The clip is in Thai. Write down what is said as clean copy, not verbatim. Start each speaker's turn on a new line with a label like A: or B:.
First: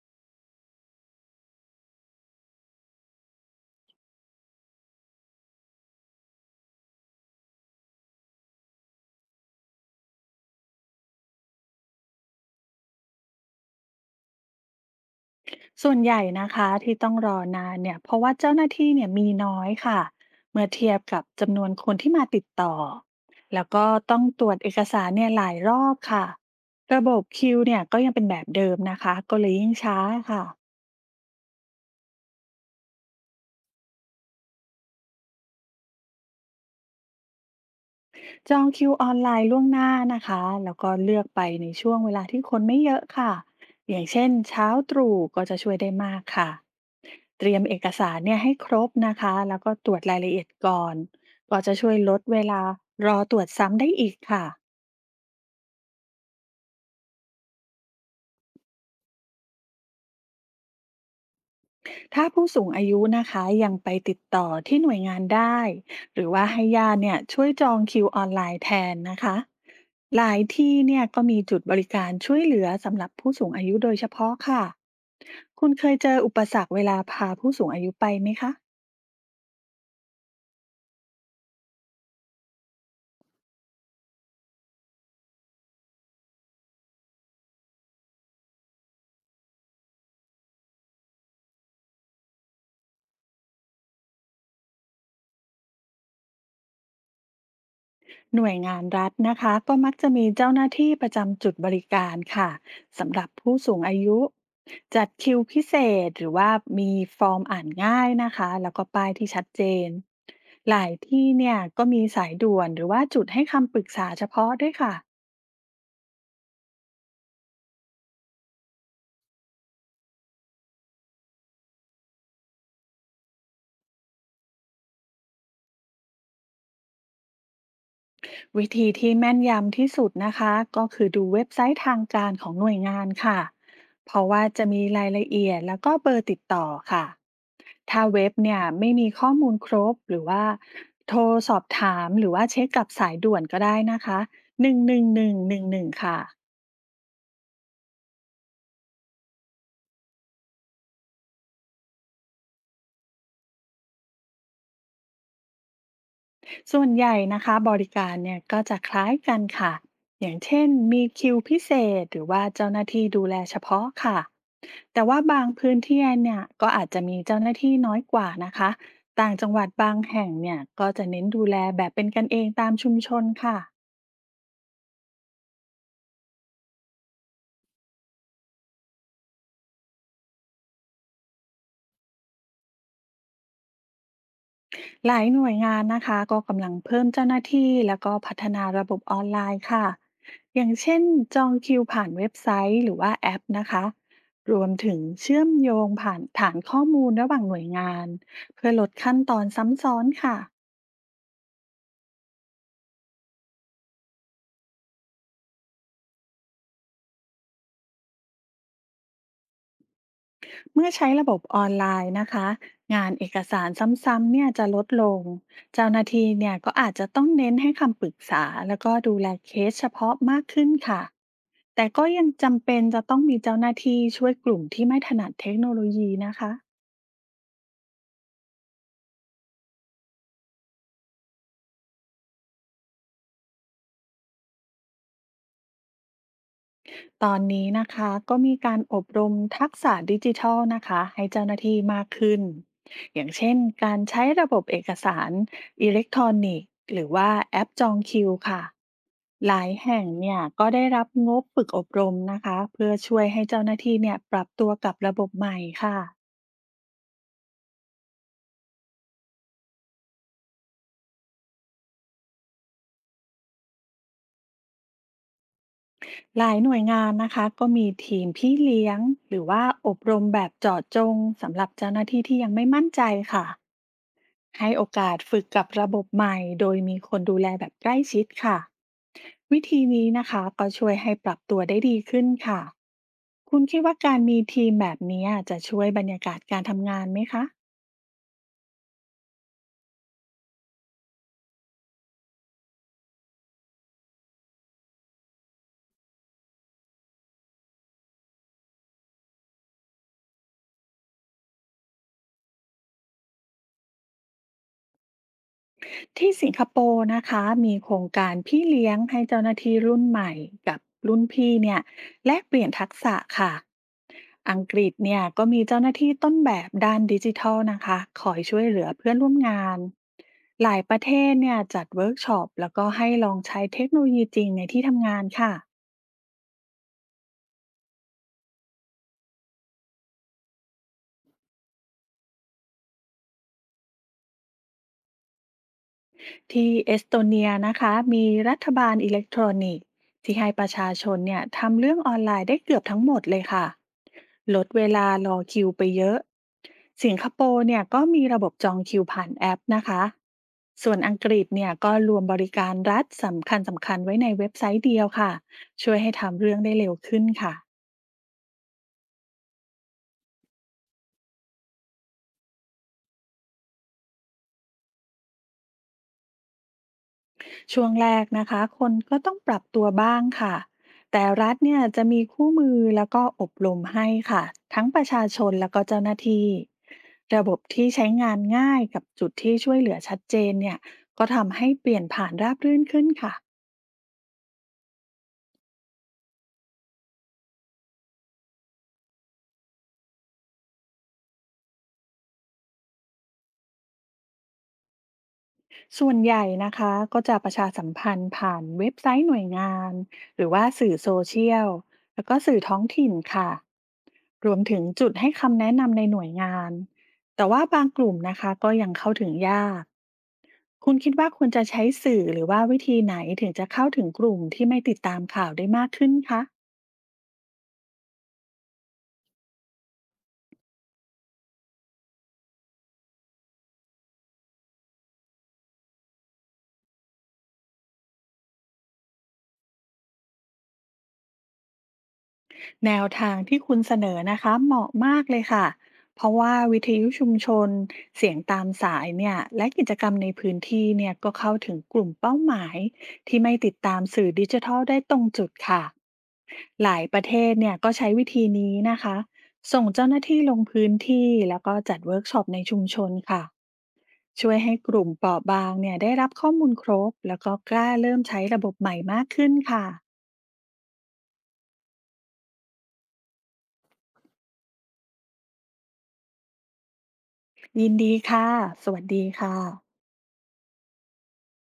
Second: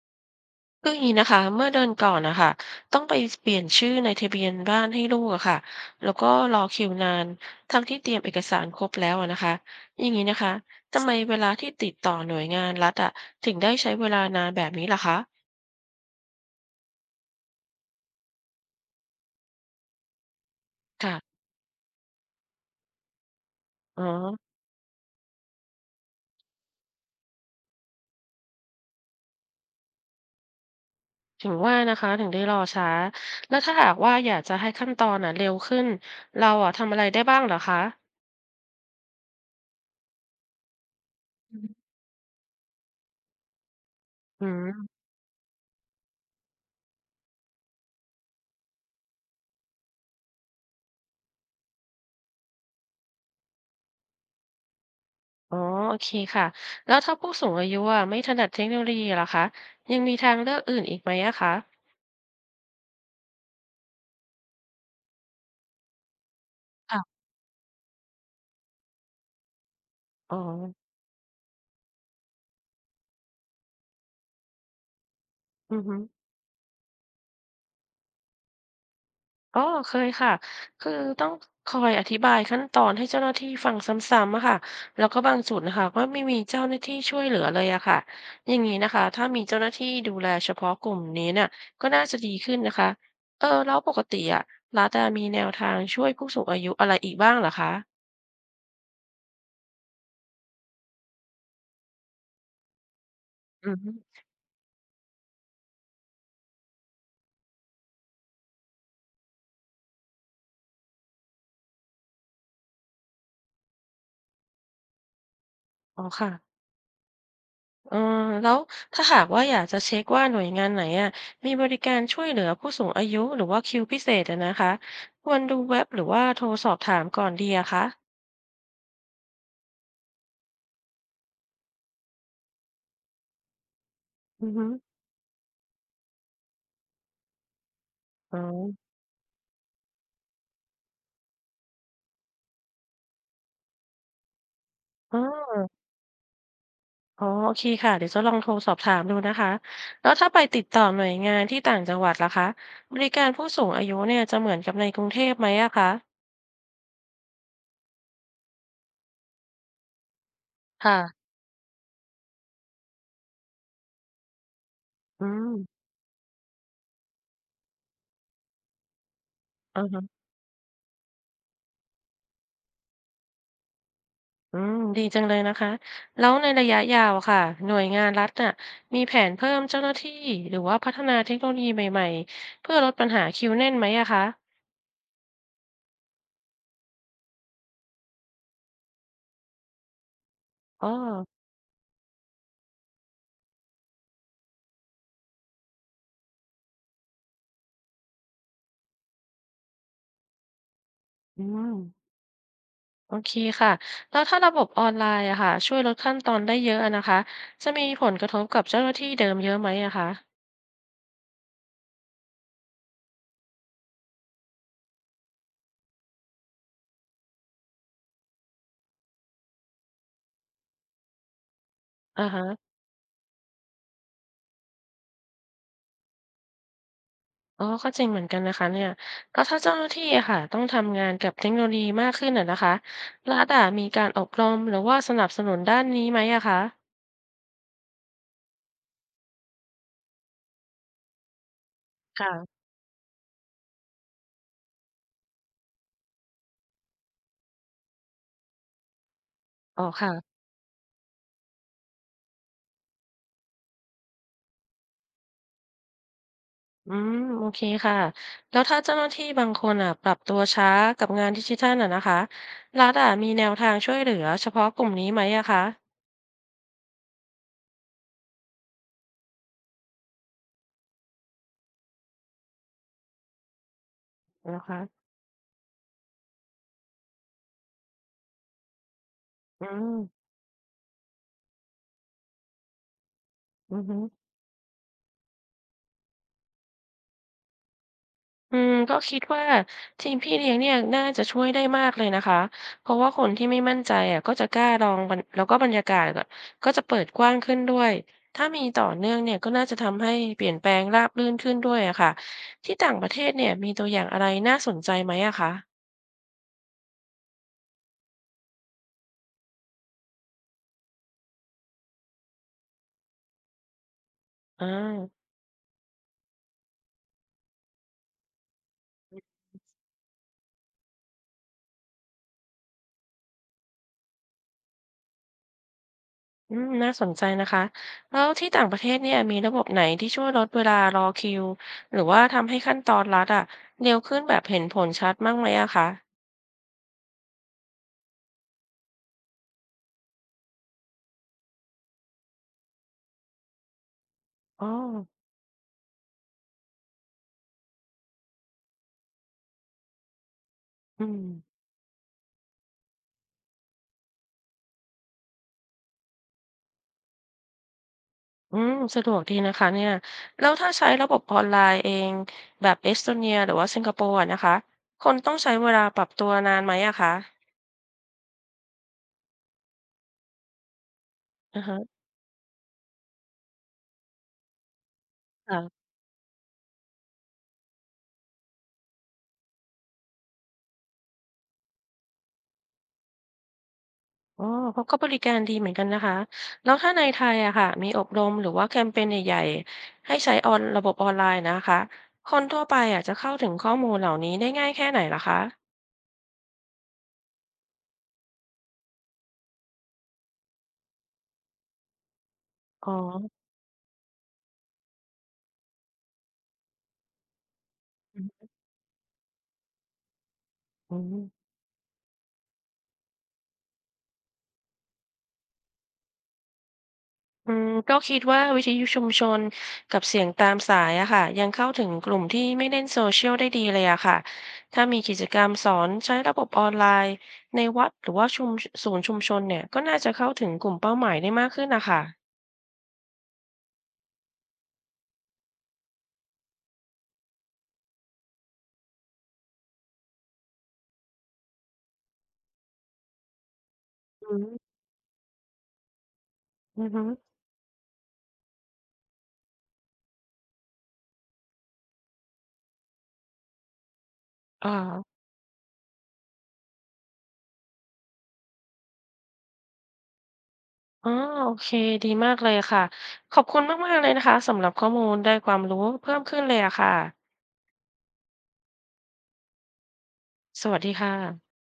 A: คืออย่างนี้นะคะเมื่อเดือนก่อนนะคะต้องไปเปลี่ยนชื่อในทะเบียนบ้านให้ลูกอะค่ะแล้วก็รอคิวนานทั้งที่เตรียมเอกสารครบแล้วอะนะคะอย่างนี้นะคะทำไมเวลาที่ติดต่อหน่วยงานรัฐอะถึงได้ใช้เวลานานแบบนี้ล่ะคะ
B: ส่วนใหญ่นะคะที่ต้องรอนานเนี่ยเพราะว่าเจ้าหน้าที่เนี่ยมีน้อยค่ะเมื่อเทียบ
A: ค่ะ
B: กับจำนวนคนที่มาติดต่อแล้วก็
A: อ๋อ
B: ต้องตรวจเอกสารเนี่ยหลายรอบค่ะระบบคิวเนี่ยก็ยังเป็นแบบเดิมนะคะก็เลยยิ่งช้าค่ะ
A: ถึงว่านะคะถึงได้รอช้าแล้วถ้าหากว่าอยากจะให้ขั้นตอนน่ะเร็วขึ้นเราอะทำอะไรได้บ้างเหรอคะ
B: จองคิวออนไลน์ล่วงหน้านะคะ แล้วก็เลือกไปในช่วงเวลาที่คนไม่เยอะค่ะ อย่างเช่น
A: อื
B: เช้า
A: ม
B: ตรู่ก็จะช่วยได้มากค่ะเตรียมเอกสารเนี่ยให้ครบนะคะแล้วก็ตรวจรายละเอียดก่อน ก็จะช่วยลดเวลารอตรวจซ้ำได้อีกค่ะ
A: อ๋อโอเคค่ะแล้วถ้าผู้สูงอายุอะไม่ถนัดเทคโนโลยีล่ะคะยังมีทางเลือกอื่นอีกไหมอะคะ
B: ถ้าผู้สูงอายุนะคะยังไปติดต่อที่หน่วยงานได้หรือว่าให้ญาติเนี่ย
A: ค่ะ
B: ช่วยจองคิวออนไลน์แทนนะคะห
A: อ๋
B: ลา
A: อ
B: ยที่เนี่ยก็มีจุดบริการช่วยเหลือสำหรับผู้สูงอายุโดยเฉพาะค่ะคุณ
A: อือ
B: เค
A: ฮึ
B: ยเจออุปสรรคเวลาพาผู้สูงอายุไปไหมคะ
A: อ๋อเคยค่ะคือต้องคอยอธิบายขั้นตอนให้เจ้าหน้าที่ฟังซ้ำๆอะค่ะแล้วก็บางจุดนะคะก็ไม่มีเจ้าหน้าที่ช่วยเหลือเลยอะค่ะอย่างนี้นะคะถ้ามีเจ้าหน้าที่ดูแลเฉพาะกลุ่มนี้เนี่ยก็น่าจะดีขึ้นนะคะเออแล้วปกติอะรัฐอะมีแนวทางช่วยผู้สูงอายุอะไรอีกบ้างเหรอคะ
B: หน่วยงานรัฐนะคะก็มักจะมีเจ้าหน้าที่ประจำจุดบริการค่ะสำหรับผู้
A: อื
B: สู
A: อ
B: ง
A: ฮึ
B: อายุจัดคิวพิเศษหรือว่ามีฟอร์มอ่านง่ายนะคะแล้วก็ป้ายที่ชัดเจนหลายที่เนี่ยก็มีสายด่วนหรือว่าจุดให้คำปรึกษาเฉพาะด้วยค่ะ
A: อ๋อค่ะ เออแล้วถ้าหากว่าอยากจะเช็คว่าหน่วยงานไหนอะมีบริการช่วยเหลือผู้สูงอายุหรือว่าคิวพิเศษอะนะคะควรดูเว็บหรือว่าโทรสอบถามก่อนดีอะคะ
B: วิธีที่แม่นยำที่สุดนะคะก็คือดูเว็บไซต์ทางการของหน่วยงานค่ะเพราะว่า
A: อือ
B: จะ
A: ฮึ
B: มีรายละเอียดแล้วก็เบอร์ติดต่อค่ะ ถ้าเว็บ
A: อ๋อ
B: เนี่ยไม่มีข้อมูลครบหรือว่าโทรสอบถามหรือว่าเช็คกับสายด่วนก็ได้นะคะหนึ่งหนึ่ง
A: อ๋อ
B: หนึ่งหนึ่งหนึ่งค่ะ
A: อ๋อโอเคค่ะเดี๋ยวจะลองโทรสอบถามดูนะคะแล้วถ้าไปติดต่อหน่วยงานที่ต่างจังหวัดล่ะคะบริการผู้สูงอายุเนี่ยจะเหมือนกับในกรุงเทพไหมอะคะ
B: ส่วนใหญ่นะคะบริการเนี่ยก็จะคล้ายกันค่ะอย่างเช่น
A: ค่ะ
B: มีคิวพิเศษหรือว่าเจ้าหน้าที่ดูแลเฉพาะค่ะแต่ว่า
A: อื
B: บาง
A: ม
B: พื้นที่เนี่ยก็อาจจะมีเจ้าหน้าที่น้อยกว่านะคะต่างจังหวัด
A: อ่า
B: บาง
A: ฮะ
B: แห่งเนี่ยก็จะเน้นดูแลแบบเป็นกันเองตามชุมชนค่ะ
A: อืมดีจังเลยนะคะแล้วในระยะยาวอะค่ะหน่วยงานรัฐน่ะมีแผนเพิ่มเจ้าหน้าที่หรือว่าพัฒนาเทคโนโลยีใหม่ๆเพื่อลดปัญหาคิวแน่นไหมอะคะ
B: หลายหน่วยงานนะคะก็กำลังเพิ่มเจ้าหน้าที่แล้วก็พัฒนาระบบออนไลน์ค่ะอย่าง
A: อ๋อ
B: เช่นจองคิวผ่านเว็บไซต์หรือว่าแอปนะคะรวมถึงเชื่อมโยงผ่านฐานข้อมูลระหว่างหน่วยงานเพื่อลดขั้นตอนซ้ำซ้อนค่ะ
A: อืมโอเคค่ะแล้วถ้าระบบออนไลน์อะค่ะช่วยลดขั้นตอนได้เยอะอะนะคะจะมีผลกระทบกับเจ้าหน้าที่เดิมเยอะไหมอะคะ
B: เมื่อใช้ระบบออนไลน์นะคะงานเอกสารซ้ำๆเนี่ยจะลดลงเจ้าหน้าที่เนี่ยก็อาจจะต้องเน้นให้คำปรึกษาแล้วก็ดูแลเคสเฉพาะมากขึ้นค่ะแต่ก็
A: อ่า
B: ยัง
A: ฮะ
B: จำเป็นจะต้องมีเจ้าหน้าที่ช่วยกลุ่มที่ไม่ถนัดเทคโนโลยีนะคะ
A: อ๋อก็จริงเหมือนกันนะคะเนี่ยแล้วถ้าเจ้าหน้าที่อะค่ะต้องทำงานกับเทคโนโลยีมากขึ้นอะนะคะรัฐอะมีการอบรมหรือว่าสนับสนุนด้านนี้ไหมอะคะ
B: ตอนนี้นะคะก็มีการอบรมทักษะดิจิทัลนะคะให้เจ้าหน้าที่มากขึ้น
A: ค่ะ
B: อย่างเช่นการใช้ระบบเอกสารอิเล็กทรอนิกส์หรือว่าแอปจองคิวค่ะหลาย
A: อ๋อ
B: แห่งเนี่ย
A: ค่ะ
B: ก็ได้รับงบฝึกอบรมนะคะเพื่อช่วยให้เจ้าหน้าที่เนี่ยปรับตัวกับระบบใหม่ค่ะ
A: อืมโอเคค่ะแล้วถ้าเจ้าหน้าที่บางคนอ่ะปรับตัวช้ากับงานดิจิทัลอ่ะนะคะรัฐอ่ะมีแนวทางช่วยเหลือเฉพาะกลุ่มนี้ไหมอะคะ
B: หลายหน่วยงานนะคะก็มีทีมพี่เลี้ยงหรือว่าอบรมแบบเจาะจงสำหรับเจ้าหน้าที่ที่ยังไม่มั่นใจค่ะ
A: นะ
B: ให้
A: คะ
B: โอกาสฝึกกับระบบใหม่โดยมีคนดูแลแบบใกล้ชิดค่ะวิ
A: อื
B: ธี
A: ม
B: นี้นะคะก็ช่วยให้ปรับตัวได้ดีขึ้นค่ะคุณ
A: อื
B: คิด
A: อ
B: ว่า
A: ฮึ
B: การมีทีมแบบนี้จะช่วยบรรยากาศการทำงานไหมคะ
A: อืมคิดว่าทีมพี่เลี้ยงเนี่ยน่าจะช่วยได้มากเลยนะคะเพราะว่าคนที่ไม่มั่นใจอ่ะก็จะกล้าลองบรรแล้วก็บรรยากาศก็จะเปิดกว้างขึ้นด้วยถ้ามีต่อเนื่องเนี่ยก็น่าจะทำให้เปลี่ยนแปลงราบรื่นขึ้นด้วยอะค่ะที่ต่างประเทศเนี่ยมีตัวอย่างอะไรน่าสนใจไหมอะคะ
B: ที่สิงคโปร์นะคะมีโครงการพี่เลี้ยงให้เจ้าหน้าที่รุ่นใหม่กับรุ่นพี่เนี่ยแลกเปลี่ยนทักษะค่ะอัง
A: อ
B: กฤษเนี่
A: า
B: ยก็มีเจ้าหน้าที่ต้นแบบด้านดิจิทัลนะคะคอยช่วยเหลือเพื่อนร่วมงานหลายประเทศเนี่ยจัดเวิร์กช็อปแล้วก็ให้ลองใช้เทคโนโลยีจริงในที่ทำงานค่ะ
A: อืมน่าสนใจนะคะ แล้วที่ต่างประเทศเนี่ยมีระบบไหนที่ช่วยลดเวลารอคิวหรือว่าทำให้ขั้นตอนรัดอะเร็วขึ้นแบบเห็นผลชัดบ้างไหมอะคะ
B: ที่เอสโตเนียนะคะมีรัฐบาลอิเล็กทรอนิกส์ที่ให้ประชาชนเนี่ยทำเรื่องออนไลน์ได้เกือบทั้งหมดเลยค่ะล
A: อ๋อ
B: ดเวลารอคิวไปเยอะสิงคโปร์เนี่ยก็มีระบบจองคิวผ่านแอปนะคะส่วน
A: อื
B: อั
A: ม
B: งกฤษเนี่ยก็รวมบริการรัฐสำคัญสำคัญไว้ในเว็บไซต์เดียวค่ะช่วยให้ทำเรื่องได้เร็วขึ้นค่ะ
A: อืมสะดวกดีนะคะเนี่ย แล้วถ้าใช้ระบบออนไลน์เองแบบเอสโตเนียหรือว่าสิงคโปร์อะนะคะ คนต้องใช้เวลาปรับตัวนานไหมอะคะ
B: ช่วงแรกนะคะคนก็ต้องปรับตัวบ้างค่ะแต่รั
A: อ
B: ฐ
A: อฮะ
B: เนี่ยจะมีคู่มือแล้วก็อบรมให้ค่ะทั้งประชาชนแล้วก็
A: ค่ะ
B: เจ้าหน้าที่ระบบที่ใช้งานง่ายกับจุดที่ช่วยเหลือชัดเจนเนี่ยก็ทำให้เปลี่ยนผ่านราบรื่นขึ้นค่ะ
A: อ๋อเขาก็บริการดีเหมือนกันนะคะแล้วถ้าในไทยอะค่ะมีอบรมหรือว่าแคมเปญใหญ่ๆให้ใช้ออนระบบออนไลน์นะคะคนทั่วไปอะจะเข้าถึงข้อมูลเหล่านี้ได้ง่ายแค่ไหนล่ะคะ
B: ส่วนใหญ่นะคะก็จะประชาสัมพันธ์ผ่านเว็บไซต์หน่วยงานหรือว่าสื่อโซเชียลแล้วก็สื่อท้อง
A: อ๋อ
B: ถิ่นค่ะรวมถึงจุดให้คำแนะนำในหน่วยงานแต่ว่าบางกลุ่มนะ
A: อื
B: คะก็ยังเข้าถึงยากคุณ
A: ม
B: คิดว่าควรจะใช้สื่อหรือว่าวิธีไหนถึงจะเข้าถึงกลุ่มที่ไม่ติดตามข่าวได้มากขึ้นคะ
A: อืมคิดว่าวิทยุชุมชนกับเสียงตามสายอะค่ะยังเข้าถึงกลุ่มที่ไม่เล่นโซเชียลได้ดีเลยอะค่ะถ้ามีกิจกรรมสอนใช้ระบบออนไลน์ในวัดหรือว่าชุมศูนย์ชุมชนเนี่ยก็น่าจะเข้าถึงกลุ่มเป้าหมายได้มากขึ้นนะคะ
B: แนวทางที่คุณเสนอนะคะเหมาะมากเลยค่ะ เพราะว่าวิทยุชุมชนเสียงตามสายเนี่ยและกิจกรรมในพื้นที่เนี่ยก็เข้าถึงกลุ่มเป้าหมายที่ไม่ติดตามสื่อ
A: อื
B: ดิ
A: ม
B: จิทัลได้ตรงจุดค่ะ
A: อื
B: ห
A: อ
B: ลา
A: ฮึ
B: ยประเทศเนี่ยก็ใช้วิธีนี้นะคะ ส่งเจ้าหน้าที่ลงพื้นที่แล้วก็จัดเวิร์กช็อปในชุมชนค่ะ ช่วย
A: อ่า
B: ให้กลุ่มเปราะบางเนี่ยได้รับข้อมูลครบแล้วก็กล้าเริ่มใช้ระบบใหม่มากขึ้นค่ะ
A: อ๋อโอเค ดีมากเลยค่ะ ขอบคุณมากๆเลยนะคะสำหรับข้อมูล ได้ความรู้เพิ่มขึ้นเลยอะค่ะ
B: ยินดีค่ะสวัสดีค่ะ
A: สวัสดีค่ะ